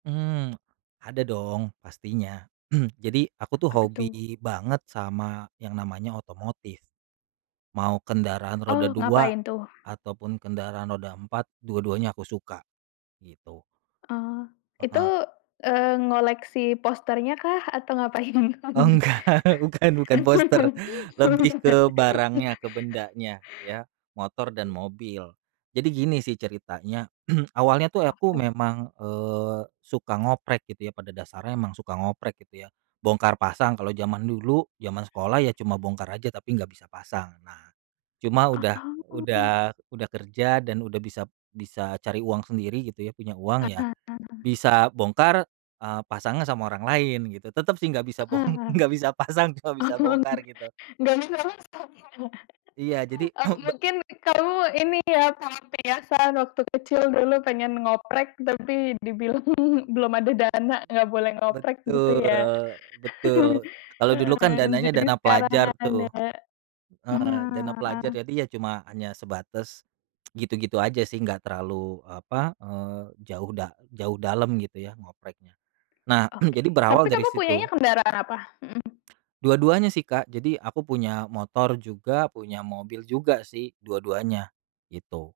Hmm, ada dong, pastinya. Jadi, aku tuh, Apa hobi tuh? banget sama yang namanya otomotif. Mau kendaraan roda Oh, 2 ngapain tuh? ataupun kendaraan roda 4, dua-duanya aku suka, gitu. Oh, itu, Heeh. eee, ngoleksi posternya kah, atau ngapain doang Oh, nih? enggak, bukan, bukan poster. Lebih ke barangnya, [unintelligible] ke bendanya, ya, motor dan mobil. Jadi gini sih, ceritanya, awalnya tuh, aku [unintelligible] memang, e suka ngoprek gitu ya, pada dasarnya emang suka ngoprek, gitu ya. Bongkar pasang kalau jaman dulu jaman sekolah ya, cuma bongkar aja tapi enggak bisa pasang. Nah, cuma Ah, udah oh. udah udah kerja dan udah bisap bisa cari uang sendiri, gitu ya, punya uang ya, Heeh, heeh. bisa bongkar, eee, pasangnya sama orang lain, gitu. Tetep sih, enggak bisa bong Heeh. enggak bisa pasang, cuma bisa Oh. bongkar gitu. Enggak bisa masang ya. Iya, jadi Oh, ba mungkin kamu ini ya sangat terbiasa sewaktu kecil dulu pengen ngoprek tapi dibilang belum ada dana, enggak boleh ngoprek gitu Betul, ya. betul. Kalau dulu kan, Eee, dananya jadi dana sekarang pelajar tuh. ada mhm, Heeh, dana pelajar, ah. jadi ya cuma hanya sebatas gitu-gitu aja sih, enggak terlalu, apa, eee, jauh da jauh dalam, gitu ya, ngopreknya. Nah, Oke, jadi berawal tapi dari kamu punyanya situ. kendaraan apa? Mhm. Dua-duanya sih, Kak, jadi aku punya motor juga punya mobil juga sih dua-duanya, gitu.